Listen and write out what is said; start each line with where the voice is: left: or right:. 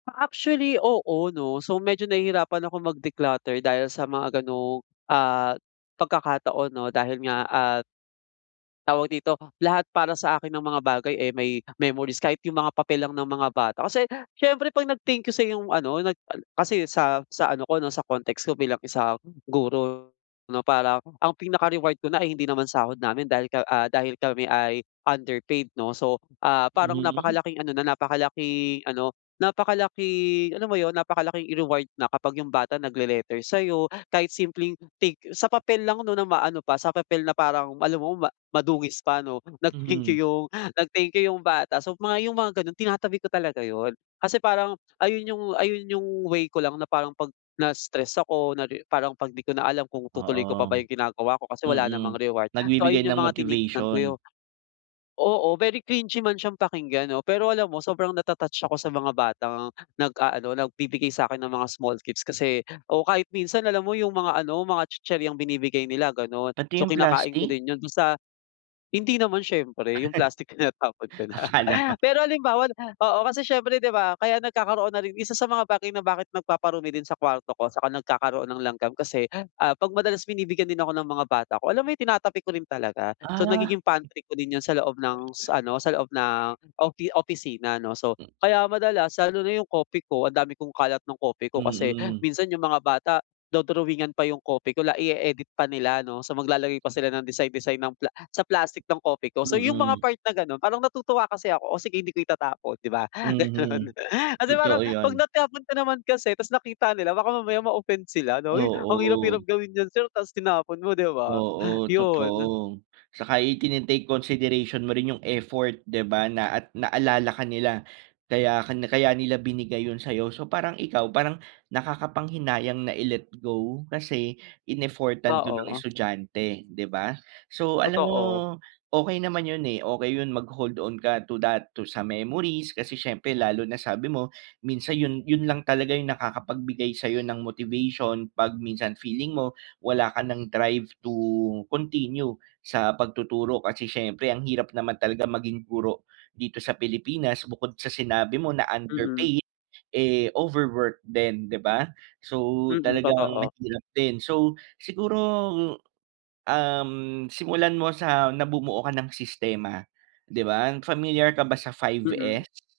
left: Ah actually oo, 'no. So medyo nahihirapan akong mag-declutter dahil sa mga ganong, ah pagkakataon 'no, dahil nga at Tawag dito lahat, para sa akin ang mga bagay eh may memories kahit yung mga papel lang ng mga bata. Kasi siyempre 'pag nag-thank you sa'yo yung ano, nag ah, kasi sa sa ano ko 'no, sa context ko bilang isang guro 'no, parang ang pinaka-reward ko na ay hindi naman sahod namin, dahil ka ah, dahil kami ay underpaid, 'no. So, ah, parang
right: Mhm.
left: napakalaking ano na napakalaking ano napakalaking alam mo yun, napakalaking reward na kapag yung bata nagle-letter sa'yo, kahit simpleng, "Thank you." Sa papel lang 'no na maano pa, sa papel na parang alam mo ma madungis pa ano, nag-thank
right: Mhm.
left: you yung nag-thank you, yung bata. So, mga yung mga ganon tinatabi ko talaga yun. Kasi parang ayun yung ayun yung way ko lang na parang 'pag na-stress ako na ri parang 'pag di ko na alam kung 'tutuloy ko pa
right: Oo.
left: ba yung ginagawa ko kasi wala namang
right: Mm.
left: reward. So ayun
right: Nagbibigay
left: yung
right: ng
left: mga tinitignan ko.
right: motivation.
left: Oo, very cringy man siyang pakinggan 'no, pero alam mo sobrang nata-touch ako sa mga batang nag-aano, nagbibigay sa'kin ng mga small gifts, kasi o kahit minsan alam mo yung mga ano, mga tsitsiryang binibigay nila ganon,
right: Pati
left: so
right: yung
left: kinakain ko
right: plastic?
left: din yun basta hindi naman siyempre, yung plastic tinatapon ka na.
right: Akala ko
left: Pero halimbawa oo, kasi siyempre di ba kaya nagkakaroon na rin, isa sa mga bagay na bakit nagpaparumi din sa kwarto ko, saka nagkakaroon ng langgam kasi, ah, 'pag madalas binibigyan din ako ng mga bata ko, alam mo yung tinatabi ko rin talaga. So
right: Ah.
left: nagiging pantry ko din yun sa loob ng s ano, sa loob ng ofi opisina, 'no? So, kaya madalas lalo na yung Kopiko, ang dami kong kalat ng Kopiko kasi
right: Mm.
left: minsan yung mga bata, do-drawingan pa yung Kopiko, la-i-e-edit pa nila 'no? So maglalagay pa sila ng design design ng pla sa plastic ng Kopiko. So yung mga
right: Mm.
left: part na ganon, parang natutuwa kasi ako, "Oh sige, hindi ko itatapon," di ba? Gano'n.
right: Mhm.
left: Kasi parang
right: Totoo
left: 'pag
right: 'yon.
left: natapon ko naman kasi tapos nakita nila baka mamaya ma-offend sila 'no? "Uy, ang hirap-hirap
right: Oo.
left: gawin niyan sir tapos tinapon mo." Di ba?
right: Oo,
left: Yun.
right: totoo. Tsaka itine-take consideration mo rin yung effort, di ba na at naalala ka nila, kaya ka kaya nila binigay yun sa'yo. So parang ikaw parang nakakapanghinayang na i-let go kasi in-effortan 'to ng
left: Oo.
right: estudyante, di ba? So alam mo,
left: Totoo.
right: okey naman yun eh, okey yun mag-hold on ka to that, to sa memories, kasi siyempre lalo na sabi mo, minsan yun yun lang talaga yung nakakapagbigay sa'yo ng motivation 'pag minsan feeling mo wala ka nang drive to continue sa pagtuturo. Kasi siyempre ang hirap naman talaga maging guro dito sa Pilipinas, bukod sa sinabi mo na
left: Mm.
right: underpaid, eh, overwork din, 'di ba? So,
left: Mm,
right: talagang
left: totoo.
right: mahirap din. So, siguro, hmm, um, simulan mo sa na bumuo ka ng sistema, 'di ba? Familiar ka ba sa 5
left: Mm.
right: S?